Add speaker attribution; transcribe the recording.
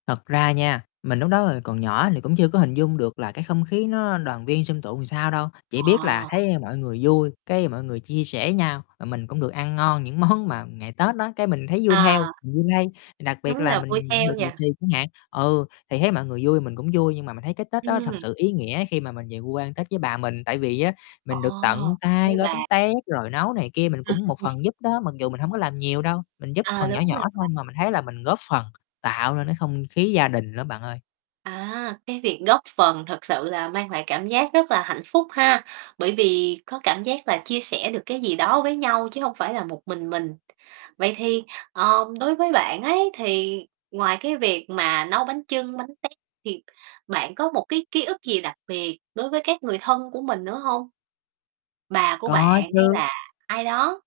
Speaker 1: Thật ra nha, mình lúc đó, ờ, còn nhỏ thì cũng chưa có hình dung được là cái không khí nó đoàn viên, xôm tụ sao đâu. Chỉ biết là
Speaker 2: Ờ.
Speaker 1: thấy mọi người vui, cái mọi người chia sẻ nhau, mà mình cũng được ăn ngon những món mà ngày Tết á, cái mình thấy vui theo,
Speaker 2: À.
Speaker 1: mình vui lây, đặc biệt
Speaker 2: Đúng
Speaker 1: là
Speaker 2: là vui
Speaker 1: mình nhận được
Speaker 2: theo nhỉ.
Speaker 1: lì xì chẳng hạn. Ừ, thì thấy mọi người vui mình cũng vui, nhưng mà mình thấy cái Tết đó thật
Speaker 2: Ừm.
Speaker 1: sự ý nghĩa khi mà mình về quê Tết với bà mình, tại vì á
Speaker 2: Ờ,
Speaker 1: mình được tận tay
Speaker 2: với
Speaker 1: gói bánh
Speaker 2: bà.
Speaker 1: tét, rồi nấu này kia mình cũng một phần giúp đó, mặc dù mình hổng có làm nhiều đâu, mình giúp
Speaker 2: À,
Speaker 1: phần nhỏ
Speaker 2: đúng là
Speaker 1: nhỏ thôi
Speaker 2: vậy.
Speaker 1: mà mình thấy là mình góp phần tạo nên cái không khí gia đình lắm bạn ơi.
Speaker 2: À, cái việc góp phần thực sự là mang lại cảm giác rất là hạnh phúc ha, bởi vì có cảm giác là chia sẻ được cái gì đó với nhau, chứ hông phải là một mình mình. Vậy thì, ờm, đối với bạn ấy thì ngoài cái việc mà nấu bánh chưng, bánh tét thì bạn có một cái ký ức gì đặc biệt đối với các người thân của mình nữa hông? Bà của bạn
Speaker 1: Có
Speaker 2: hay
Speaker 1: chứ.
Speaker 2: là ai đó?